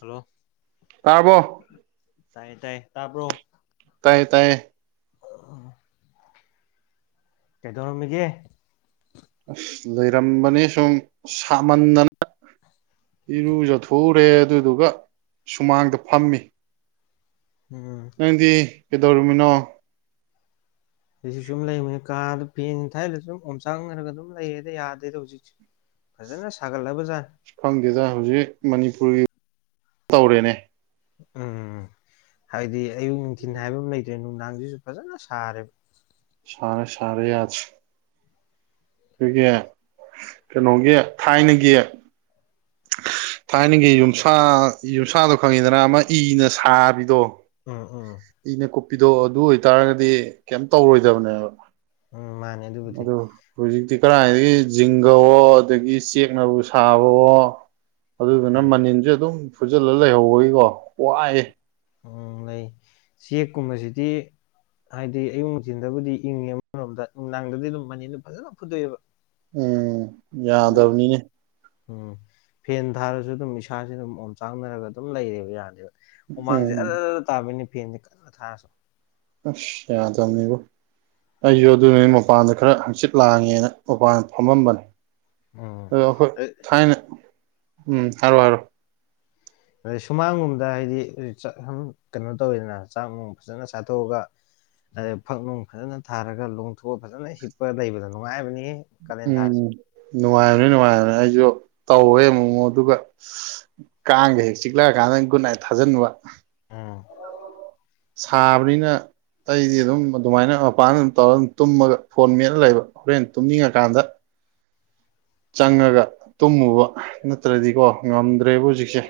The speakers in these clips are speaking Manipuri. ꯍꯜꯂꯣ ꯇꯥꯔꯕꯣ ꯇꯥꯏꯌꯦ ꯇꯥꯏꯌꯦ ꯇꯥꯕ꯭ꯔꯣ ꯇꯌꯦ ꯇꯌꯦ ꯀꯩꯗꯧꯔꯃꯤꯒꯦ ꯑꯁ ꯂꯩꯔꯝꯕꯅꯤ ꯁꯨꯝ ꯁꯥꯃꯟꯗꯅ ꯏꯔꯨꯖꯊꯣꯛꯎꯔꯦ ꯑꯗꯨꯗꯨꯒ ꯁꯨꯃꯥꯡꯗ ꯐꯝꯃꯤ ꯎꯝ ꯅꯗꯤ ꯇꯧꯔꯃꯤꯅꯣ ꯑꯩꯁꯨ ꯁꯨꯝ ꯂꯩꯕꯅꯤ ꯀꯥꯗ ꯐꯦꯟ ꯊꯥꯏꯗ ꯑꯗꯨꯨꯝ ꯑꯣꯝꯆꯥꯡꯈꯔꯒ ꯑꯗꯨꯝ ꯂꯩꯔꯦꯗ ꯌꯥꯗꯦꯗ ꯍꯧꯖꯤꯛ ꯐꯖꯅ ꯁꯥꯒꯠꯂꯕꯖꯥꯔ ꯈꯪꯗꯦꯗ ꯍꯧꯖꯤꯛ ꯃꯅꯤꯄꯨꯔꯒꯤ ꯇꯧꯔꯦꯅꯦ ꯎꯝ ꯍꯥꯏꯕꯗꯤ ꯑꯌꯨꯛ ꯅꯨꯡꯊꯤꯟ ꯍꯥꯏꯕ ꯑꯃ ꯂꯩꯇ꯭ꯔꯦ ꯅꯨꯡꯗꯥꯡꯁꯤꯁꯨ ꯐꯖꯅ ꯁꯥꯔꯦꯕ ꯁꯥꯔꯦ ꯁꯥꯔꯦ ꯑꯁ ꯑꯩꯈꯣꯏꯒꯤ ꯀꯩꯅꯣꯒꯤ ꯊꯥꯏꯅꯒꯤ ꯊꯥꯏꯅꯒꯤ ꯌꯨꯝꯁꯥ ꯌꯨꯝꯁꯥꯗꯣ ꯈꯪꯉꯤꯗꯅ ꯑꯃ ꯏꯅ ꯁꯥꯕꯤꯗꯣ ꯎꯝ ꯎꯝ ꯏꯅ ꯀꯣꯄꯤ ꯗꯣ ꯑꯗꯨ ꯑꯣꯏꯇꯥꯔꯒꯗꯤ ꯀꯩ ꯇꯧꯔꯣꯏꯗꯕꯅꯦꯕ ꯎꯝ ꯃꯥꯅꯦ ꯑꯗꯨꯕꯨꯗꯤ ꯑꯗꯣ ꯍꯧꯏꯖꯤꯗꯤ ꯀꯗꯥꯥꯏꯏꯗꯒꯤ ꯖꯤꯡꯒꯋꯣ ꯑꯗꯨꯗꯒꯤ ꯆꯦꯛꯅꯕꯨ ꯁꯥꯕꯣ ꯑꯗꯨꯗꯨꯅ ꯎꯝ ꯃꯅꯤꯟꯁꯦ ꯑꯗꯨꯝ ꯐꯨꯖꯤꯜꯂ ꯂꯩꯍꯧꯕꯒꯤꯀꯣ ꯋꯥꯑꯦ ꯎꯝ ꯂꯩ ꯆꯦꯛꯀꯨꯝꯕꯁꯤꯗꯤ ꯍꯥꯏꯗꯤ ꯑꯌꯨ ꯅꯨꯡꯊꯤꯟꯗꯕꯨꯗꯤ ꯏꯪꯉꯦꯔꯣꯝꯗ ꯅꯨꯡꯗꯥꯡꯗꯗꯤ ꯑꯗꯨꯝ ꯃꯅꯤꯗꯨꯝ ꯐꯖꯅ ꯐꯨꯗꯣꯛꯑꯦꯕ ꯎꯝ ꯑꯗꯨꯅ ꯌꯥꯗꯕꯅꯤꯅꯦ ꯎꯝ ꯐꯦꯟ ꯊꯥꯔꯁꯨ ꯑꯗꯨꯝ ꯏꯁꯥꯁꯤ ꯑꯗꯨꯝ ꯑꯣꯝ ꯆꯥꯡꯅꯔꯒ ꯑꯗꯨꯝ ꯂꯩꯔꯦꯕ ꯌꯥꯅꯦꯦꯕ ꯍꯨꯃꯥꯡꯁꯦ ꯎꯝ [unintelligible] ꯇꯥꯕꯤꯅꯤ ꯐꯦꯟꯁꯦ ꯀꯟꯅꯥ ꯊꯥꯔꯁꯨ ꯑꯁ ꯌꯥꯗꯕꯅꯤꯕꯣ ꯑꯩꯁꯨ ꯑꯗꯨꯅꯦ ꯃꯄꯥꯟꯗ ꯈꯔ ꯍꯪꯆꯤꯠ ꯂꯥꯡꯉꯦꯅ ꯃꯄꯥꯟꯗ ꯐꯝꯃꯝꯕꯅꯦ ꯎꯝ [unintelligible] ꯑꯈꯣꯏ ꯊꯥꯏꯅ ꯎꯝ ꯊꯔꯣ ꯍꯥꯏꯔꯣ ꯗꯩ ꯁꯨꯃꯥꯡꯒꯨꯝꯕꯗ ꯍꯥꯏꯗꯤꯥ ꯆꯠ ꯁꯨꯝ ꯀꯩꯅꯣ ꯇꯧꯋꯤꯗꯅ ꯆꯥꯛ ꯅꯨꯡ ꯐꯖꯅ ꯆꯥꯊꯣꯛꯑꯒ ꯑꯗꯩ ꯐꯛ ꯅꯨꯡ ꯐꯖꯅ ꯊꯥꯔꯒ ꯂꯣꯡꯊꯣꯛꯑ ꯐꯖꯅ ꯍꯤꯞꯄ ꯂꯩꯕꯗ ꯅꯨꯡꯉꯥꯏꯕꯅꯤ ꯀꯥꯂꯦꯟ ꯎꯝ ꯊꯥꯁꯦ ꯅꯨꯡꯉꯥꯏꯕꯅꯦ ꯅꯨꯡꯉꯥꯏꯕꯅꯦ ꯑꯩꯁꯨ ꯇꯧꯋꯦ ꯑꯃꯨ ꯃꯨꯛ ꯑꯗꯨꯒ ꯀꯥꯡꯒ ꯍꯦꯛ ꯆꯤꯛꯂꯛꯑꯀꯥꯟꯗ ꯒꯨꯠꯅꯥꯏꯠ ꯊꯥꯖꯟꯕ ꯎꯝ ꯁꯥꯕꯅꯤꯅ ꯑꯩꯗꯤ ꯑꯗꯨꯝ ꯑꯗꯨꯃꯥꯏꯅ ꯃꯄꯥꯟꯗ ꯑꯗꯨꯝ ꯇꯧꯔꯒ ꯑꯗꯨꯝ ꯇꯨꯝꯃꯒ ꯐꯣꯟ ꯃꯦꯠꯂ ꯂꯩꯕ ꯍꯣꯔꯦꯟ ꯇꯨꯝꯅꯤꯡꯉꯀꯥꯟꯗ ꯆꯪꯉꯒ ꯇꯨꯝꯃꯨꯕ ꯅꯠꯇ꯭ꯔꯗꯤꯀꯣ ꯉꯝꯗ꯭ꯔꯦꯕ ꯍꯧꯖꯤꯛ ꯄꯤꯁꯦ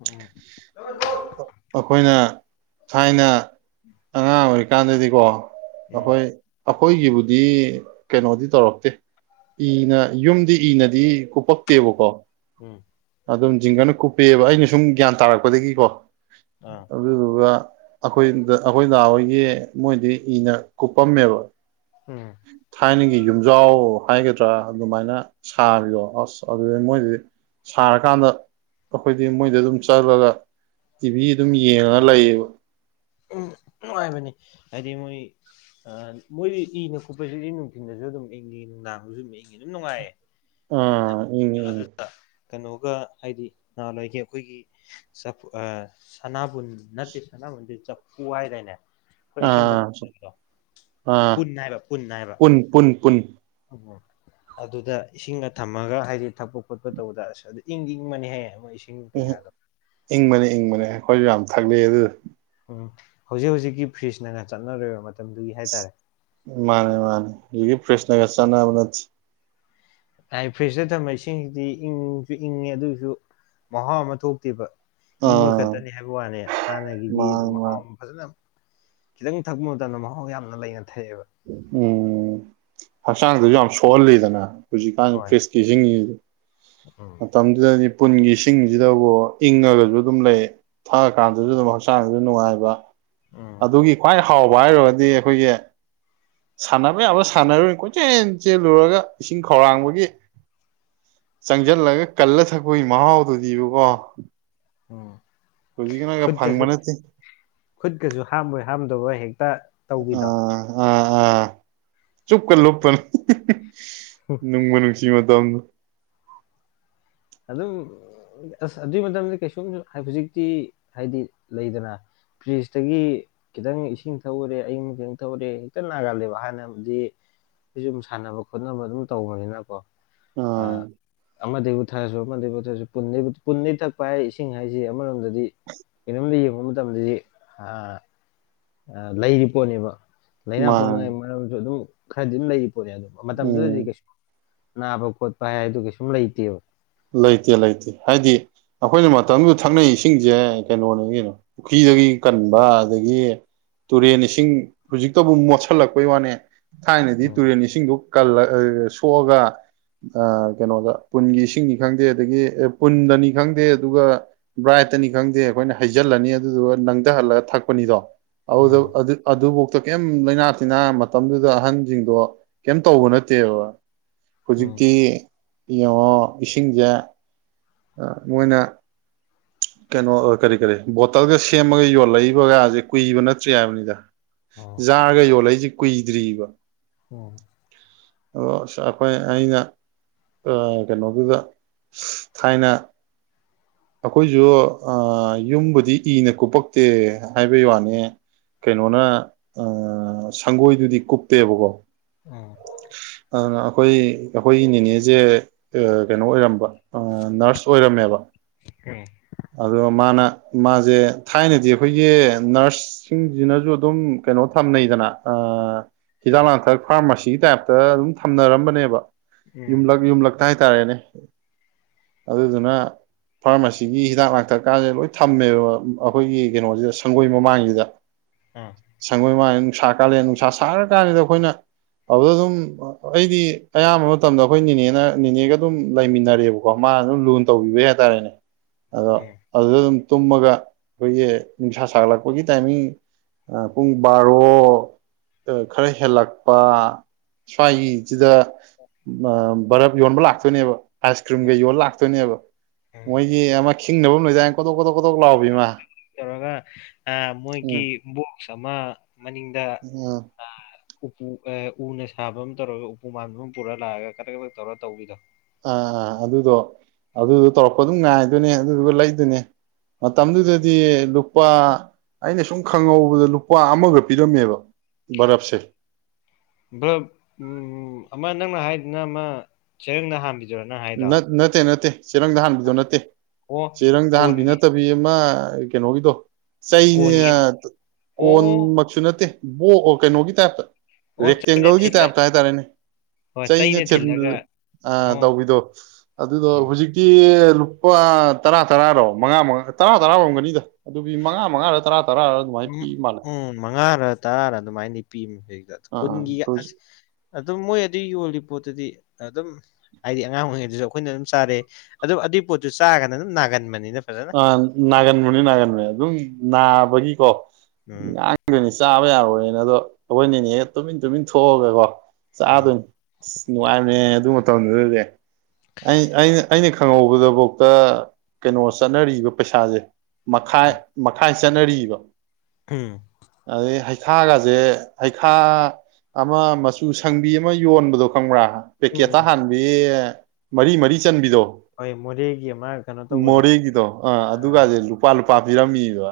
ꯎꯝ ꯑꯩꯈꯣꯏꯅ ꯊꯥꯏꯅ [inaudible] ꯀꯥꯟꯗꯗꯤꯀꯣ ꯎꯝ ꯑꯩꯈꯣꯏ ꯑꯩꯈꯣꯏꯒꯤꯕꯨꯗꯤ ꯀꯩꯅꯣꯗꯤ ꯇꯧꯔꯛꯇꯦ ꯏꯅ ꯌꯨꯝꯗꯤ ꯏꯅꯗꯤ ꯀꯨꯞꯄꯛꯇꯦꯕꯀꯣ ꯎꯝ ꯑꯗꯨꯝ ꯖꯤꯡꯒꯅ ꯀꯨꯞꯄꯦꯕ ꯑꯩꯅ ꯁꯨꯝ ꯒ꯭ꯌꯥꯟ ꯇꯥꯔꯛꯄꯗꯒꯤꯀꯣ ꯑꯥ ꯑꯗꯨꯗꯨꯒ ꯑꯩꯈꯣꯏꯗ ꯑꯩꯈꯣꯏ ꯗꯥ ꯍꯣꯏ ꯒꯤ ꯃꯣꯏꯗꯤ ꯏꯅ ꯀꯨꯞꯄꯝꯃꯦꯕ ꯎꯝ ꯊꯥꯏꯅꯒꯤ ꯌꯨꯝꯖꯥꯎ ꯍꯥꯏꯒꯗ꯭ꯔꯥ ꯑꯗꯨꯃꯥꯏꯅ ꯁꯥꯔꯤꯔꯣ ꯑꯁ ꯑꯗꯨꯗꯤ ꯃꯣꯏꯗꯨꯗꯤ ꯁꯥꯔꯀꯥꯟꯗ ꯑꯩꯈꯣꯏꯗꯤ ꯃꯣꯏꯗ ꯑꯗꯨꯝ ꯆꯠꯂꯒ ꯇꯤꯚꯤ ꯑꯗꯨꯝ ꯌꯦꯡꯉꯒ ꯂꯩꯌꯦꯕ ꯅꯨꯡꯉꯥꯏꯕꯅꯦ ꯍꯥꯏꯗꯤ ꯃꯣꯏ ꯑꯥ ꯃꯣꯏꯗꯤ ꯏꯅ ꯀꯨꯞꯄꯁꯤꯗꯤ ꯅꯨꯡꯊꯤꯟꯗꯁꯨ ꯑꯗꯨꯝ ꯏꯪꯉꯤ ꯅꯨꯡꯗꯥꯡꯕꯁꯨ ꯑꯗꯨꯝ ꯏꯪꯉꯤ ꯑꯗꯨꯝ ꯅꯨꯡꯉꯥꯏꯌꯦ ꯑꯥ ꯏꯪꯏ ꯏꯪꯏ ꯀꯅꯣꯒ ꯍꯥꯏꯗꯤ ꯅꯍꯥꯟꯋꯥꯏꯒꯤ ꯑꯩꯈꯣꯏꯒꯤ ꯆꯐꯨ ꯑꯥ ꯁꯅꯥꯕꯨꯟ ꯅꯠꯇꯦ ꯁꯅꯥꯕꯨꯟ ꯅꯠꯇꯦ ꯆꯞ ꯋꯥꯏꯗꯥꯏꯅꯦ ꯑ ꯑ ꯄꯨꯟ ꯍꯥꯏꯕ ꯄꯨꯟ ꯍꯥꯏꯕ ꯄꯨꯟ ꯄꯨꯟ ꯄꯨꯟ ꯎꯝ ꯑꯗꯨꯗ ꯏꯁꯤꯡꯒ ꯊꯝꯃꯒ ꯍꯥꯏꯗꯤ ꯊꯛꯄ ꯈꯣꯠꯄ ꯇꯧꯕꯗ ꯑꯁ ꯑꯗꯨ ꯏꯪꯗꯤ ꯏꯪꯕꯅꯦꯍꯦ ꯎꯝ ꯏꯪꯕꯅꯦ ꯏꯪꯕꯅꯦ ꯑꯩꯈꯣꯏꯁꯨ ꯌꯥꯝ ꯊꯛꯂꯛꯑꯦ ꯑꯗꯨꯗꯣ ꯎꯝ ꯍꯧꯖꯤꯛ ꯍꯧꯖꯤꯛꯀꯤ ꯐ꯭ꯔꯤꯖꯅꯒ ꯆꯠꯅꯔꯣꯏꯕ [unintelligible] ꯍꯥꯏꯇꯥꯔꯦ ꯃꯥꯅꯦ ꯃꯥꯅꯦ ꯍꯧꯖꯤꯛꯀꯤ ꯐꯔ꯭ꯤꯁ ꯅꯒ ꯆꯠꯅꯕ ꯅꯠꯇꯦ ꯍꯥꯏ ꯐ꯭ꯔꯦꯁꯇ ꯊꯝꯕ ꯏꯁꯤꯡꯁꯤꯗꯤ ꯏꯪꯁꯨ ꯏꯪꯉꯦ ꯑꯗꯨꯒꯤꯁꯨ ꯃꯍꯥꯎ ꯑꯃ ꯊꯣꯛꯇꯦꯕ ꯏꯪꯕ ꯑꯥ ꯈꯛꯇꯅꯦ ꯍꯥꯏꯕ ꯋꯥꯅꯦ ꯍꯥꯟꯅꯒꯤꯗꯤ ꯃꯥꯅꯦ ꯑꯗꯨꯝ ꯃꯍꯥꯎ ꯃꯥꯅꯦ ꯑꯃꯥ ꯐꯖꯅ ꯈꯤꯇꯪ ꯊꯛꯄ ꯃꯇꯝꯗ ꯃꯍꯥꯎ ꯌꯥꯝꯅ ꯂꯩꯅ ꯊꯛꯑꯦꯕ ꯎꯝ ꯐꯁꯅ ꯊꯁꯨꯝꯁꯨ ꯐꯣꯟ ꯂꯤꯗꯅ ꯍꯧꯖꯤꯛꯀꯥꯟ ꯍꯣꯏ ꯐꯦꯁꯀꯤ ꯍꯁꯤꯡꯉꯤꯁꯤꯗ ꯎꯝ ꯑ ꯇꯝꯗꯨꯗ ꯄꯨꯟꯒꯤ ꯏꯁꯤꯡꯁꯤꯗꯕꯨ ꯏꯪꯉꯒꯁꯨ ꯑꯗꯨꯝ ꯂꯩ ꯊꯛꯑꯀꯥꯟꯗꯁꯨ ꯑꯗꯨꯝ ꯍꯛꯆꯥꯡꯁꯨ ꯅꯨꯡꯉꯥꯏꯕ ꯎꯝ ꯑꯗꯨꯒꯤ ꯈ꯭ꯋꯥꯏ ꯍꯥꯎꯕ ꯍꯥꯏꯔꯒꯗꯤ ꯑꯩꯈꯣꯏꯒꯤ ꯁꯥꯟꯅꯕ ꯌꯥꯕ ꯁꯥꯟꯅꯔꯣꯏꯅꯤ ꯀꯣꯏꯆꯦꯟ ꯆꯦꯜꯂꯨꯔꯒ ꯏꯁꯤꯡ ꯈꯧꯔꯥꯡꯕꯒꯤ ꯆꯪꯁꯤꯜꯂꯒ ꯀꯜꯂ ꯊꯛꯄꯒꯤ ꯃꯍꯥꯎꯗꯨꯗꯤꯕꯀꯣ ꯎꯝ ꯍꯧꯖꯤꯛꯀꯤꯅꯒ ꯈꯨꯨꯠꯀꯁꯨ ꯐꯪꯕ ꯅꯠꯇꯦ ꯈꯨꯨꯠꯀꯁꯨ ꯍꯥꯝꯣꯏ ꯍꯥꯝ ꯑꯗꯨ ꯍ ꯇ ꯇꯧꯕꯤꯗ ꯑꯥ ꯑꯥ ꯑꯥ ꯆꯨꯞꯀ ꯂꯨꯞꯄꯅꯤ ꯅꯨꯡꯃ ꯅꯨꯡꯁꯤ ꯗꯪ ꯑꯗꯨꯝ ꯑꯁ ꯑꯗꯨꯒꯤ ꯃꯇꯝꯗꯤ ꯀꯩꯁꯨꯝ ꯍꯧꯖꯤꯛꯇꯤ ꯍꯥꯏꯗꯤ ꯂꯩꯗꯅ ꯐ꯭ꯔꯤꯖꯇꯒꯤ ꯈꯤꯇꯪ ꯏꯁꯤꯡ ꯊꯛꯎꯔꯦ ꯑꯌꯪꯕꯊꯇ ꯊꯧꯎꯔꯦ ꯍꯦꯛꯇ ꯅꯥꯒꯥꯜꯂꯦꯕ ꯍꯥꯟꯅꯗꯤ ꯑꯩ ꯁꯨꯝ ꯁꯥꯟꯅꯕ ꯈꯣꯠꯅꯕ ꯑꯗꯨꯝ ꯇꯧꯕꯅꯤꯅꯀꯣ ꯑ ꯑꯥ ꯑꯃꯗ ꯄꯊꯔꯁꯨ ꯑꯃꯗꯒꯤꯩ ꯄꯨꯊꯔꯁꯨꯟꯅ ꯄꯨꯟꯅꯩ ꯊꯛꯄ ꯍꯥꯏ ꯏꯁꯤꯡ ꯍꯥꯏꯁꯤ ꯑꯃꯔꯣꯝꯗꯗꯤ ꯀꯩꯅꯣꯝꯗ ꯌꯦꯡꯕ ꯃꯇꯝꯗꯗꯤ ꯑ ꯂꯩꯔꯤ ꯄꯣꯠꯅꯦꯕ ꯂꯥꯏꯅꯥ ꯃꯥ ꯄꯣꯛꯅꯤꯡꯉꯥꯏ ꯃꯔꯝꯁꯨ ꯑꯗꯨꯝ ꯈꯗꯤꯅ ꯂꯩ ꯅꯦ ꯑꯗꯨ ꯃꯇꯝꯗꯨꯗꯗꯤ ꯎꯝ ꯀꯩ ꯅꯕ ꯀꯣꯠ ꯄ ꯍꯥꯏ ꯇꯨ ꯀꯁꯨꯨꯝ ꯂꯩꯇ ꯂꯩꯇꯦ ꯂꯩꯇꯦ ꯍꯥꯏꯗꯤ ꯑꯩꯈꯣꯏꯅ ꯃꯇꯝꯗꯨꯗ ꯊꯛꯅꯩ ꯏꯁꯤꯡꯁꯦ ꯀꯩꯅꯣꯅꯤ ꯀꯩꯅꯣ ꯄꯨꯈ꯭ꯔꯤꯗꯒꯤ ꯀꯟꯕ ꯑꯗꯒꯤ ꯇꯨꯔꯦꯟ ꯏꯁꯤꯡ ꯍꯧꯖꯤꯛꯇꯕꯨ ꯃꯣꯠꯁꯤꯜꯂꯛꯄꯩ ꯋꯥꯅꯦ ꯊꯥꯏꯅꯗꯤ ꯎꯝ ꯇꯨꯔꯦꯟ ꯏꯁꯤꯡꯗ ꯀꯜꯂ ꯁꯣꯛꯑꯒ ꯀꯩꯅꯣꯗ ꯄꯨꯟꯒꯤ ꯏꯁꯤꯡꯒꯤ ꯈꯪꯗꯦ ꯑꯗꯒꯤ ꯑꯦ ꯄꯨꯟꯗꯅꯤ ꯈꯪꯗꯦ ꯑꯗꯨꯒ ꯕ꯭ꯔꯥꯏꯠꯇꯅꯤ ꯈꯪꯗꯦ ꯑꯩꯈꯣꯏꯅ ꯍꯩꯖꯤꯜꯂꯅꯤ ꯑꯗꯨꯗꯨꯒ ꯅꯪꯊꯍꯜꯂꯒ ꯊꯛꯄꯅꯤꯗꯣ ꯍꯥꯎꯗ ꯎꯝ ꯑꯗꯨ ꯑꯗꯨ ꯀꯩꯝ ꯂꯩꯥꯏꯅꯥ ꯇꯤꯟꯅꯥ ꯃꯇꯝꯗꯨꯗ ꯑꯍꯟꯖꯤꯡꯗꯣ ꯀꯩꯝ ꯇꯧꯕ ꯅꯠꯇꯦꯕ ꯎꯝ ꯍꯧꯖꯤꯛꯇꯤ ꯏꯉꯥ ꯏꯁꯤꯡꯖ ꯑꯥ ꯃꯣꯏꯅ ꯀꯩꯅꯣ ꯀꯔꯤ ꯀꯔꯤ ꯕꯣꯇꯜꯒ ꯁꯦꯝꯃꯒ ꯌꯣꯜꯂꯛꯏꯕꯒꯁꯦ ꯀꯨꯏꯕ ꯅꯠꯇ꯭ꯔꯤ ꯍꯥꯏꯕꯅꯤꯗ ꯎꯝ ꯖꯥꯔꯒ ꯌꯣꯜꯂꯩꯖꯤ ꯀꯏ ꯔꯤꯕ ꯎꯝ ꯑꯗꯣ ꯑꯩꯈꯣꯏ ꯑꯩꯅ ꯀꯩꯅꯣꯗꯨꯗ ꯊꯥꯏꯅ ꯑꯩꯈꯣꯏꯁꯨ ꯌꯨꯝꯕꯨꯗꯤ ꯏꯅ ꯀꯨꯞꯄꯛꯇꯦ ꯍꯥꯏꯕꯩ ꯋꯥꯅꯤ ꯀꯩꯅꯣꯅ ꯁꯪꯒꯣꯏꯗꯨꯗꯤ ꯀꯨꯞꯇꯦꯕꯀꯣ ꯎꯝ ꯑ ꯑꯩꯈꯣꯏ ꯑꯩꯈꯣꯏꯒꯤ ꯅꯦꯅꯦꯁꯦ ꯀꯩꯅꯣ ꯑꯣꯏꯔꯝꯕ ꯅꯔꯁ ꯑꯣꯏꯔꯝꯃꯦꯕ ꯎꯝ ꯑꯗ ꯃꯥꯅ ꯃꯥꯁꯦ ꯊꯥꯏꯅꯗꯤ ꯑꯩꯈꯣꯏꯒꯤ ꯅꯔꯁꯁꯤꯡꯁꯤꯅꯁꯨ ꯑꯗꯨꯝ ꯀꯩꯅꯣ ꯊꯝꯅꯩꯗꯅ ꯍꯤꯗꯥꯛ ꯂꯥꯡꯊꯛ ꯐꯥꯔꯃꯥꯁꯤꯒꯤ ꯇꯥꯏꯞꯇ ꯑꯗꯨꯝ ꯊꯝꯅꯔꯝꯕꯅꯦꯕ ꯎꯝ ꯌꯨꯝꯂꯛ ꯌꯨꯝꯂꯛ ꯥꯏꯇꯥꯔꯦꯅꯦ ꯑꯗꯨꯗꯨꯅ ꯐꯥꯔꯃꯥꯁꯤꯒꯤ ꯍꯤꯗꯥꯛ ꯂꯥꯡꯊꯛ ꯀꯥꯟꯁꯦ ꯂꯣꯏ ꯊꯝꯃꯦꯕ ꯑꯩꯈꯣꯏꯒꯤ ꯀꯩꯅꯣꯁꯤꯗ ꯁꯪꯒꯣꯏ ꯃꯃꯥꯡꯁꯤꯗ ꯁꯣꯏ ꯃꯥ ꯅꯨꯡꯁꯥ ꯀꯥꯜꯂꯦ ꯅꯨꯡꯁꯥ ꯁꯥꯔ ꯀꯥꯟꯁꯤꯗ ꯑꯩꯈꯣꯏꯅ ꯑꯗꯨꯗ ꯑꯗꯨꯝ ꯑꯩꯗꯤ ꯑꯌꯥꯝꯕ ꯃꯇꯝꯗ ꯑꯩꯈꯣꯏ ꯅꯦꯅꯦꯅ ꯅꯦꯅꯦꯒ ꯑꯗꯨꯝ ꯂꯩꯃꯤꯟꯅꯔꯦꯕꯀꯣ ꯃꯥꯅ ꯑꯗꯨꯝ ꯂꯨ ꯇꯧꯕꯤꯕꯩ ꯍꯥꯏꯇꯥꯔꯦꯅꯦ ꯑꯗꯣ ꯎꯝ ꯎꯝ ꯑꯗꯨꯗ ꯇꯨꯝꯃꯒ ꯑꯩꯈꯣꯏꯒꯤ ꯅꯨꯡꯁꯥ ꯁꯥꯒꯠꯂꯛꯄꯒꯤ ꯇꯥꯏꯃꯤꯡ ꯄꯨꯡ ꯕꯥꯔꯣ ꯈꯔ ꯍꯦꯜꯂꯛꯄ ꯁ꯭ꯋꯥꯏꯒꯤ ꯁꯤꯗ ꯑ ꯕꯔꯞ ꯌꯣꯟꯕ ꯂꯥꯛꯇꯣꯏꯅꯦꯕ ꯑꯥꯏꯁ ꯀ꯭ꯔꯤꯝꯒꯩ ꯌꯣꯜ ꯂꯥꯛꯇꯣꯏꯅꯦꯕ ꯎꯝ ꯑꯃ ꯈꯤꯡꯪꯅꯕ ꯂꯝꯣꯏꯅ ꯈꯣ ꯀꯣꯛ ꯇꯧꯔꯒ ꯎꯝ ꯃꯣꯏꯒꯤ ꯕꯣꯛꯁ ꯑꯃ ꯃꯅꯤꯡꯗ ꯑꯥ ꯎꯄꯨ ꯎꯅ ꯁꯥꯕ ꯑꯃ ꯇꯧꯔꯒ ꯎꯄꯨ ꯃꯥꯟꯕ ꯑꯃ ꯄꯨꯔ ꯂꯥꯛꯑꯒ ꯀ ꯀ ꯇꯧꯔ ꯇꯧꯕꯤꯗꯣ ꯑꯥ ꯑꯥ ꯑꯗꯨꯗꯣ ꯑꯗꯨꯗꯣ ꯇꯧꯔꯛꯄ ꯑꯗꯨꯝ ꯉꯥꯏꯗꯣꯏꯅꯦ ꯑꯗꯨꯗꯨꯒ ꯂꯩꯗꯅꯦ ꯃꯇꯝꯗꯨꯗꯗꯤ ꯂꯨꯄꯥ ꯑꯩꯅ ꯁꯨꯝ ꯈꯪꯍꯧꯕꯗ ꯂꯨꯄꯥ ꯑꯃꯒ ꯄꯤꯔꯝꯃꯦꯕ ꯕꯔꯞꯁꯦ ꯎ ꯑꯃ ꯅꯪꯅ ꯍꯥꯏꯗꯅ ꯑꯃ ꯆꯔꯦꯡꯅ ꯍꯕꯤ ꯅ ꯅꯠꯇꯦ ꯅꯠꯇꯦ ꯆꯦꯔꯪꯗꯍꯥꯟꯕꯤꯗꯣ ꯅꯠꯇꯦ ꯑꯣ ꯆꯦꯔꯪꯗꯍꯥꯟꯕꯤ ꯀꯣꯟꯒꯤ ꯅꯠꯇꯕꯤ ꯑꯃ ꯑꯩ ꯀꯩꯅꯣꯒꯤꯗꯣ ꯆꯩꯅꯦ ꯀꯣꯟꯒꯤ ꯑꯃ ꯑꯣ ꯀꯣꯟꯃꯛꯁꯨ ꯅꯠꯇꯦ ꯀꯩꯅꯣꯒꯤ ꯇꯥꯏꯞꯇ ꯑꯣ ꯆꯩꯅ ꯔꯦꯛꯇꯦꯡꯒꯜꯒꯤ ꯊꯤꯜꯂ ꯇꯥꯏꯞꯇ ꯍꯥꯏꯇꯥꯔꯦꯅꯦ ꯍꯣꯏ ꯆꯩꯅ ꯊꯜ ꯊꯤꯜꯂꯒ ꯑꯣ ꯇꯧꯕꯤꯗꯣ ꯑꯗꯨꯗꯣ ꯎꯝ ꯍꯧꯖꯤꯛꯇꯤ ꯂꯨꯄꯥ ꯇꯔꯥ ꯇꯔꯥꯔꯣ ꯃꯉꯥ ꯃꯉꯥ ꯇꯔꯥ ꯇꯔꯥ ꯑꯣꯏꯝꯒꯅꯤꯗ ꯑꯗꯨꯒꯤ ꯃꯉꯥ ꯃꯉꯥꯔ ꯇꯔꯥ ꯇꯔꯥꯔ ꯑꯗꯨꯃꯥꯏꯅ ꯎꯝ ꯄꯤ ꯃꯥꯜꯂꯦ ꯎꯝ ꯃꯉꯥꯔ ꯇꯔꯥꯔ ꯑꯗꯨꯃꯥꯏꯗꯤ ꯄꯤ ꯈꯨꯜ ꯑꯥ ꯒꯤ ꯑꯁ ꯑꯗꯨꯝ ꯃꯣꯏ ꯑꯗꯨꯏ ꯌꯣꯜꯂꯤ ꯄꯣꯠꯇꯨꯗꯤ ꯑꯗꯨꯝ ꯍꯥꯏꯗꯤ ꯐꯖꯅ ꯑ ꯅꯒꯟꯕꯥꯅꯤ ꯅꯒꯟꯕꯥꯅꯤ ꯑꯗꯨꯝ ꯅꯥꯕꯒꯤꯀꯣ ꯎꯝ ꯂꯥꯡꯗꯅ ꯆꯕꯥꯌꯔꯣꯌꯦ ꯑꯗꯣ ꯑꯩꯈꯣꯏꯅꯤꯅꯦ ꯇꯨꯃꯤꯟ ꯇꯨꯃꯤꯟ ꯊꯣꯛꯑꯒ ꯀꯣ ꯎꯝ ꯆꯥꯗꯣꯏꯅꯤ ꯑꯁ ꯅꯨꯡꯉꯥꯏꯕꯅꯦ ꯑꯗꯨ ꯝꯠ ꯃꯇꯝꯗꯨꯗꯤ ꯑꯩꯅ ꯑꯩꯅ ꯈꯡꯍꯧꯕꯗꯐꯥꯎꯇ ꯀꯩꯅꯣ ꯆꯠꯅꯔꯤꯕ ꯄꯩꯁꯥꯁꯦ ꯃꯈꯥꯏ ꯎꯝ ꯃꯈꯥꯏ ꯆꯟꯅꯔꯤꯕ ꯎꯝ ꯑꯗ ꯍꯥꯏ ꯍꯩꯈꯥꯒꯁꯦ ꯍꯩꯈꯥ ꯑꯃ ꯃꯆꯨ ꯁꯡꯕꯤ ꯑꯃ ꯌꯣꯟꯕꯗꯣ ꯈꯡꯕ꯭ꯔꯥ ꯎꯝ ꯄꯦꯀꯦꯠꯇ ꯎꯝ ꯍꯥꯟꯕꯤ ꯃꯔꯤ ꯃꯔꯤ ꯆꯟꯕꯤꯗꯣ ꯍꯣꯏ ꯃꯣꯔꯦꯒꯤ ꯑꯃ ꯀꯩꯅꯣ ꯇꯧꯕꯗꯣ ꯃꯣꯔꯦꯒꯤ ꯑ ꯑꯗꯨꯒꯗꯤ ꯂꯨꯄꯥ ꯂꯨꯄꯥ ꯄꯤꯔꯝꯃꯤꯕ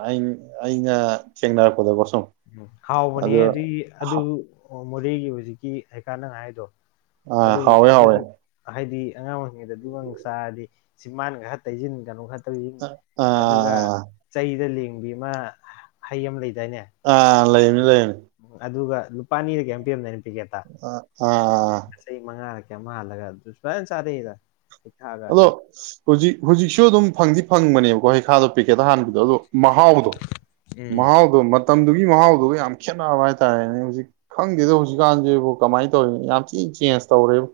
ꯑꯩꯅ ꯊꯦꯡꯅꯔꯛꯄꯗ ꯎ ꯍꯥꯎꯕꯅꯦ ꯑꯗꯨꯏ ꯑꯗꯨ ꯃꯣꯔꯦꯒꯤ ꯍꯧꯖꯤꯛꯀꯤ ꯍꯩꯈꯥ ꯅꯒ ꯍꯥꯏꯗꯣ ꯑꯥ ꯑꯗꯨ ꯍꯥꯎꯋꯦ ꯍꯥꯎꯋꯦ ꯑꯗꯨꯁꯨ ꯍꯥꯏꯗꯤ ꯑꯉꯥꯡ ꯑꯣꯏꯔꯤꯉꯩꯗ ꯑꯗꯨꯒꯒ ꯆꯥꯔꯗꯤ ꯆꯤꯟꯕꯥꯟ ꯈꯔ ꯇꯩꯁꯤꯟ ꯀꯩꯅꯣ ꯈꯔꯥ ꯑꯗꯨꯒ ꯑꯥ ꯆꯩꯗ ꯂꯦꯡ ꯕꯤ ꯑꯃ ꯍꯩ ꯑꯃ ꯂꯩꯗꯥꯏꯅꯦ ꯑꯥ ꯂꯩꯕꯥꯅꯤ ꯂꯩꯕꯥꯅꯤ ꯑꯗꯨꯒ ꯅꯦꯄꯥꯅꯤꯔꯥ ꯀꯩꯝ ꯄꯤꯔꯝꯗ [unintelligible] ꯑꯥ ꯑꯥ ꯌꯥꯃꯜꯒꯥ ꯑꯗꯨ ꯐꯖꯅꯥ ꯆꯥꯗꯩꯩꯗ ꯑꯗꯣ ꯍꯧꯖꯤꯛ ꯍꯧꯖꯤꯛꯁꯨ ꯑꯗꯨꯝ ꯐꯡꯗꯤ ꯐꯡꯕꯅꯦꯕꯀꯣ ꯍꯩꯈꯥꯗꯣ ꯄꯦꯛꯀꯦꯠ ꯍꯍꯥꯟꯕꯗꯨ ꯑꯗꯨ ꯃꯍꯥꯎꯗꯣ ꯎꯝ ꯃꯍꯥꯎꯗꯣ ꯃꯇꯝꯗꯨꯒꯤ ꯃꯍꯥꯎꯗꯨꯒ ꯌꯥꯝ ꯈꯦꯠꯅꯕ ꯍꯥꯏꯇꯥꯔꯦꯅꯦ ꯍꯧꯖꯤꯛ ꯈꯡꯗꯦꯗ ꯍꯧꯖꯤꯛꯀꯥꯟꯁꯤꯦꯕꯨ ꯀꯃꯥꯏꯅ ꯇꯧꯔꯤ ꯌꯥꯝ ꯊꯤꯅ ꯆꯦꯟꯖ ꯇꯧꯔꯦꯕ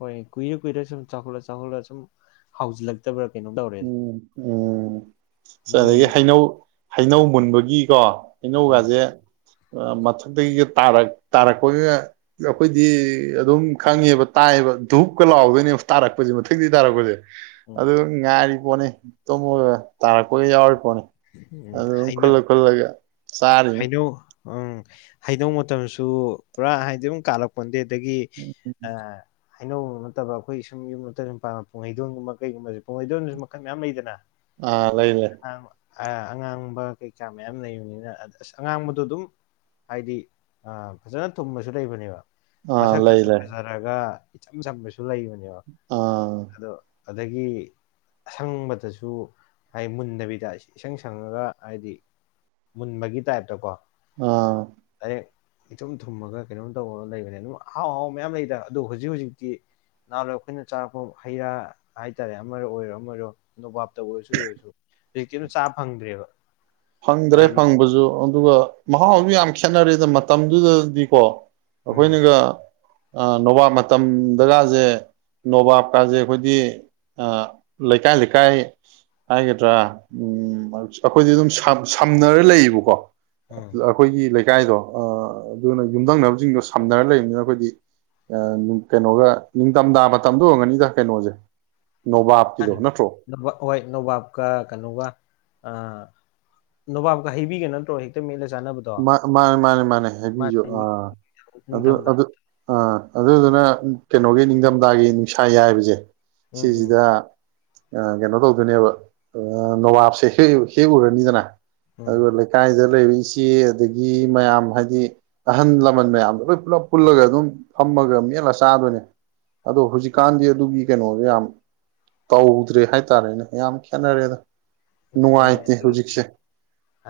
ꯍꯣꯏ ꯀꯨꯏꯔꯦ ꯀꯨꯏꯔꯦ ꯁꯨꯝ ꯆꯥꯎꯈꯠꯂ ꯆꯥꯎꯈꯠꯂꯒ ꯁꯨꯝ ꯍꯥꯎꯁꯤꯜꯂꯛꯇꯕ꯭ꯔꯥ ꯎꯝ ꯎꯝ ꯃꯣꯏ ꯑꯗꯒꯤ ꯍꯩꯅꯧ ꯍꯩꯅꯧ ꯃꯨꯟꯕꯒꯤ ꯒꯤꯀꯣ ꯎꯝ ꯍꯩꯅꯧꯒꯁꯦ ꯃꯊꯛꯇꯒꯤꯒ ꯇꯥꯔꯛꯄꯒ ꯑꯩꯈꯣꯏꯗꯤ ꯑꯗꯨꯝ ꯈꯪꯉꯦꯕ ꯇꯥꯏꯑꯕ ꯙꯨꯨꯞꯀ ꯂꯥꯎꯗꯣꯏꯅꯦꯕ ꯇꯥꯔꯛꯄꯁꯦ ꯃꯊꯪꯛꯇ ꯇꯥꯔꯛꯄꯁꯦ ꯎꯝ ꯑꯗꯨꯗ ꯉꯥꯏꯔꯤꯄꯣꯠꯅꯤ ꯇꯨꯝꯃꯒ ꯇꯥꯔꯛꯄꯒ ꯌꯥꯎꯔꯤꯄꯣꯠꯅꯤ ꯎꯝ ꯑꯗꯨꯝ ꯍꯩꯅꯧ ꯈꯨꯜꯂ ꯈꯨꯜꯂꯒ ꯆꯥꯔꯤꯅꯤ ꯍꯩꯅꯧ ꯎꯝ ꯍꯩꯗꯧ ꯃꯇꯝꯁꯨ ꯄꯨꯔꯥ ꯍꯥꯏꯗꯤ ꯑꯗꯨꯝ ꯀꯥꯜꯂꯛꯄꯗꯦ ꯑꯗꯒꯤ ꯑ ꯍꯥꯏꯅꯧꯕꯖꯤ ꯅꯠꯇꯕ ꯑꯩꯈꯣꯏ ꯁꯨꯝ ꯌꯨꯝ ꯃꯔꯛꯇ ꯄꯥꯟꯕ ꯄꯨꯡꯍꯩꯗꯣꯟꯒꯨꯝꯕ ꯀꯩꯒꯨꯝꯕꯁꯦ ꯄꯨꯡꯍꯩꯗꯣꯟꯁꯨ ꯃꯈꯜ ꯃꯌꯥꯝ ꯂꯩꯗꯅ ꯑꯥ ꯂꯩ ꯂꯩ ꯑ ꯑꯉꯥꯡꯕ ꯀꯩꯀꯥ ꯃꯌꯥꯝ ꯂꯩꯕꯅꯤꯅ ꯑꯁ ꯑꯉꯥꯡꯕꯗꯣ ꯑꯗꯨꯝ ꯍꯥꯏꯗꯤ ꯐꯖꯅ ꯊꯨꯝꯕꯁꯨ ꯂꯩꯕꯅꯦꯕ ꯑꯥ ꯃꯁꯛ ꯂꯩ ꯈꯛꯇ ꯂꯩ ꯐꯖꯔꯒ ꯏꯆꯝ ꯆꯝꯕꯁꯨ ꯂꯩꯕꯅꯦꯕ ꯑꯥ ꯑꯗꯣ ꯑꯗꯒꯤ ꯑꯁꯪꯕꯗꯁꯨ ꯍꯥꯏ ꯃꯨꯟꯗꯕꯤꯗꯁꯤ ꯏꯁꯪ ꯁꯪꯉꯒ ꯍꯥꯏꯗꯤ ꯃꯨꯟꯕꯒꯤ ꯇꯥꯏꯞꯇꯀꯣ ꯑꯥ ꯗꯥꯏꯔꯦꯛ ꯏꯊꯨꯝ ꯊꯨꯝꯃꯒ ꯀꯩꯅꯣꯝ ꯇꯧꯕꯔꯒ ꯂꯩꯕꯅꯦ ꯑꯗꯨꯝ ꯑꯍꯥꯎ ꯑꯍꯥꯎꯕ ꯃꯌꯥꯝ ꯂꯩꯗ ꯑꯗꯣ ꯍꯧꯖꯤꯛ ꯍꯧꯖꯤꯛꯇꯤ ꯅꯍꯥꯟꯋꯥꯏ ꯑꯩꯈꯣꯏꯅ ꯆꯥꯔꯛꯄ ꯍꯩꯔꯥ ꯍꯥꯏꯇꯥꯔꯦ ꯑꯃꯔꯣ ꯑꯣꯏꯔꯣ ꯑꯃ ꯑꯣꯏꯔꯣ ꯅꯣꯕꯥꯞꯇ ꯑꯣꯏꯔꯁꯨ ꯀꯩ ꯑꯣꯏꯔꯁꯨ ꯍꯧꯖꯤ ꯆꯥ ꯐꯪꯗ꯭ꯔꯦꯕ ꯐꯪꯗ꯭ꯔꯦ ꯍꯥꯏꯗꯤ ꯐꯪꯕꯁꯨ ꯑꯗꯨꯒ ꯃꯍꯥꯎ ꯑꯝꯌꯥꯛ ꯁꯥꯟꯅꯔꯦꯗ ꯃꯇꯝꯗꯨꯗꯗꯤꯀꯣ ꯎꯝ ꯑꯈꯣꯏꯅꯒ ꯅꯣꯕꯥꯞ ꯃꯇꯝꯗꯀꯥꯁꯦ ꯅꯣꯕꯥꯞꯀꯥꯁꯦ ꯈꯣꯏꯗꯤ ꯑꯥ ꯂꯩꯀꯥꯏ ꯂꯩꯀꯥꯏ ꯍꯥꯏꯒꯗ꯭ꯔꯥ ꯑꯩꯈꯣꯏꯗꯤ ꯑꯗꯨꯝ ꯁꯝ ꯁꯝꯅꯔ ꯂꯩꯌꯦꯕꯀꯣ ꯎꯝ ꯑꯈꯣꯏꯒꯤ ꯂꯩ ꯂꯩꯀꯥꯏꯗꯣ ꯑꯗꯨꯅ ꯌꯨꯝꯊꯪꯅꯕꯁꯤꯡꯗꯣ ꯁꯝꯅꯔ ꯂꯩꯕꯅꯤꯅ ꯑꯩꯈꯣꯏꯗꯤ ꯑꯥ ꯀꯩꯅꯣꯒ ꯅꯤꯡꯊꯝꯊꯥꯕ ꯇꯝꯗ ꯑꯣꯏꯔꯒꯅꯤꯗ ꯀꯩꯅꯣꯁꯦ ꯅꯣꯕꯥꯞꯀꯤꯗꯣ ꯅꯠꯇ꯭ꯔꯣ ꯅ ꯍꯣꯏ ꯅꯕꯥꯞ ꯀ ꯀꯅꯣꯒ ꯑ ꯅꯣꯕꯥꯕ ꯀ ꯍꯩꯕꯤꯒꯦ ꯅꯠꯇ꯭ꯔꯣ ꯍꯛꯇ ꯃꯦꯠꯂ ꯆꯥꯅꯕꯗꯣ ꯃꯥꯅꯦ ꯃꯥꯅꯦ ꯃꯥꯅꯦ ꯃꯥ ꯍꯥꯏꯕꯤꯌꯨ ꯑꯥ ꯑꯗꯨ ꯅꯤꯡꯊꯝꯊ ꯑꯗꯨ ꯑꯥ ꯑꯗꯨꯗꯨꯅ ꯀꯩꯅꯣꯒꯤ ꯅꯤꯡꯊꯝꯊꯥꯒꯤ ꯅꯨꯡꯁꯥ ꯌꯥꯏꯕꯁꯦ ꯎꯝ ꯎꯝ ꯁꯤꯁꯤꯗ ꯀꯩꯅꯣ ꯇꯧꯗꯣꯏꯅꯦꯕ ꯅꯋꯥꯞꯁꯦ ꯍꯦꯛ ꯍꯦꯛ ꯎꯔꯅꯤꯗꯅ ꯎꯝ ꯑꯗꯨ ꯂꯩꯀꯥꯏꯗ ꯄ‌ꯦꯔꯤꯁ ꯆꯦ ꯑꯗꯒꯤ ꯃꯌꯥꯝ ꯍꯥꯏꯗꯤ ꯑꯍꯜ ꯂꯃꯟ ꯃꯌꯥꯝꯗꯣ ꯑꯦ ꯑꯗꯒꯤ ꯃꯌꯥꯝ ꯍꯥꯏꯗꯤ ꯂꯣꯏ ꯄꯨꯜꯂꯞ ꯄꯨꯜꯂꯒ ꯑꯗꯨꯝ ꯐꯝꯃꯒ ꯃꯦꯠꯂ ꯆꯥꯗꯣꯏꯅꯦ ꯑꯗꯣ ꯍꯧꯖꯤꯛꯀꯥꯟꯗꯤ ꯑꯗꯨꯒꯤ ꯀꯩꯅꯣꯗꯣ ꯌꯥꯝ ꯇꯧꯗ꯭ꯔꯦ ꯍꯥꯏꯇꯥꯔꯦꯅꯦ ꯌꯥꯝ ꯈꯦꯠꯅꯔꯦꯗ ꯀꯩꯅꯣ ꯅꯨꯡꯉꯥꯏꯇꯦ ꯑꯗꯒꯤ ꯍꯧꯖꯤꯛꯁꯦ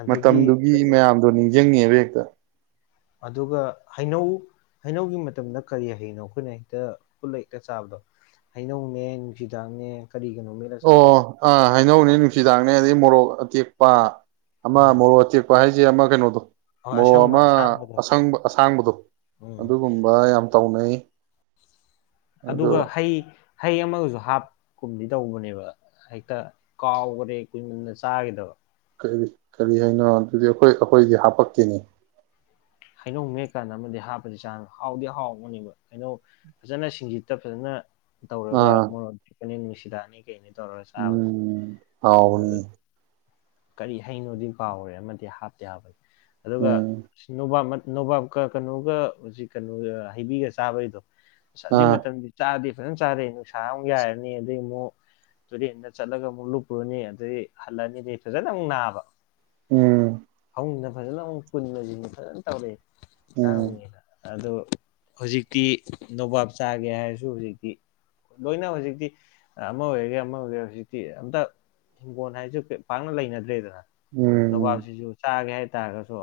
ꯑꯗꯒꯤ ꯃꯇꯝꯗꯨꯒꯤ ꯀꯩꯅꯣ ꯃꯌꯥꯝ ꯌꯦꯡꯉꯤꯦꯕ꯭ꯔꯛꯇ ꯑꯗꯨꯒ ꯍꯩꯅꯧ ꯍꯩꯅꯧꯒꯤ ꯃꯇꯝꯗ ꯀꯔꯤ ꯍꯩꯅꯣ ꯑꯩꯈꯣꯏꯅ ꯍꯦꯛꯇ ꯄꯨꯜꯂ ꯍꯦꯛꯇ ꯆꯥꯕꯗꯣ ꯍꯩꯅꯧꯅꯦ ꯅꯨꯡꯁꯤꯗꯥꯡꯅꯦ ꯀꯔꯤꯒꯥꯅꯣ ꯃꯦꯠꯂ ꯆꯥꯕꯗꯣ ꯑꯣ ꯑꯥ ꯍꯩꯅꯧꯅꯦ ꯅꯨꯡꯁꯤꯗꯥꯛꯅꯦ ꯑꯗꯩ ꯃꯣꯔꯣꯛ ꯑꯇꯦꯛꯄ ꯑꯃ ꯎꯝ ꯃꯣꯔ‌ꯣꯇ‌ꯦꯄ ꯍꯥꯏ ꯑ ꯑꯃ ꯀꯩꯅꯣꯗꯣ ꯍꯣꯏ ꯃꯣꯔꯣꯛ ꯑꯃ ꯑꯁꯪꯕ ꯑꯁꯥꯡꯕꯗꯣ ꯑꯁꯪꯕ ꯑꯁꯥꯡꯕꯗꯣ ꯎꯝ ꯑꯗꯨꯒꯨꯝꯕ ꯌꯥꯝ ꯇꯧꯅꯩ ꯑꯗꯣ ꯑꯗꯨꯒ ꯍꯩ ꯍꯩ ꯑꯃꯒꯁꯨ ꯍꯥꯞ ꯀꯨꯝꯗꯤ ꯇꯧꯕꯅꯦꯕ ꯍꯦꯛꯇ ꯀꯥꯎꯈꯔꯦ ꯀꯨꯏꯃꯟꯅ ꯆꯥꯒꯤꯗꯕ ꯀꯔꯤ ꯀꯔꯤ ꯍꯥꯏꯅꯣ ꯑꯗꯨꯗꯤ ꯑꯩꯈꯣꯏ ꯑꯩꯈꯣꯏꯗꯤ ꯍꯥꯄꯛꯇ‌ꯦꯅ‌ꯦ ꯍꯩꯅꯧ ꯃꯦꯛꯀꯥꯟꯗ ꯑꯃꯗꯤ ꯍꯥꯞꯄꯗꯤ ꯆꯥꯅꯕ ꯍꯥꯎꯗꯤ ꯍꯥꯎꯕꯅꯦꯕ ꯍꯩꯅꯧ ꯐꯖꯅ ꯁꯤꯡꯖꯤꯠꯇ ꯐꯖꯅ ꯇꯧꯔꯒ ꯑꯥ ꯃꯣꯔꯠ [unintelligible] ꯅꯤꯁꯤꯗꯥꯛꯅꯤ ꯀꯩꯅ‌ꯦ ꯎꯝ ꯍꯥꯎꯕꯅꯤ ꯀꯔꯤ ꯍꯩꯅꯣꯗꯤ ꯀꯥꯎꯔꯦ ꯑꯃꯗꯤ ꯍꯥꯞꯇꯤ ꯍꯥꯞꯄꯅꯤ ꯑꯗꯨꯒ ꯎꯝ ꯅꯨꯣꯕꯥꯞ ꯃꯁꯤꯟ ꯅꯣꯕꯥꯞꯀ ꯀꯩꯅꯣꯒ ꯍꯧꯖꯤꯛ ꯀꯩꯅꯣ ꯍꯩꯕꯤꯒ ꯆꯥꯕꯩꯗꯣ ꯑꯗꯨꯏ ꯑꯥ ꯃꯇꯝꯗꯤ ꯆꯥꯗ‌ꯦ ꯐꯖꯅ ꯆꯥꯔ‌ꯦ ꯅꯨꯡꯁꯥ ꯑꯃꯨꯛ ꯌꯥꯏꯔꯅꯤ ꯑꯗꯨꯩ ꯑꯃꯨꯛ ꯇꯨꯔꯦꯟꯗ ꯆꯠꯂꯒ ꯑꯃꯨꯛ ꯂꯨꯞꯄꯨꯔꯅꯤ ꯑꯗꯩ ꯍꯜꯂꯛꯑꯅ ꯑꯗꯩ ꯐꯖꯅ ꯑꯃꯨꯛ ꯅꯥꯕ ꯎꯝ ꯐꯖꯅ ꯑꯃꯨꯛ ꯀꯨꯟꯁꯤꯅ ꯐꯖꯅ ꯇꯧꯔꯛꯏꯦ ꯎꯝ [unintelligible] ꯑꯗꯨ ꯍꯧꯖꯤꯛꯇꯤ ꯅꯧꯕꯥꯞ ꯆꯥꯒ‌ꯦ ꯍꯥꯏꯔꯖꯨ ꯍꯧꯖꯤꯛꯇꯤ ꯂ‌ꯣꯏꯅ ꯍꯧꯖꯤꯛꯇꯤ ꯑꯃ ꯑ‌ꯣꯏꯒ‌ꯦꯔ ꯑꯃ ꯑꯣꯏꯒ‌ꯦꯔ ꯍꯧꯖꯤꯛꯇꯤ ꯑꯝꯇ ꯍꯤꯡꯒ‌ꯣꯟ ꯍꯥꯏꯖꯨ ꯀ‌ꯦꯝ ꯄꯥꯛꯅ ꯂꯩꯅꯗ꯭ꯔꯦꯗꯅ ꯎꯝ ꯅꯣꯕꯥꯞꯁꯤꯁꯨꯨ ꯆꯥꯒꯦ ꯍꯥꯏ ꯍꯥꯏ ꯇꯥꯔꯒꯁꯨ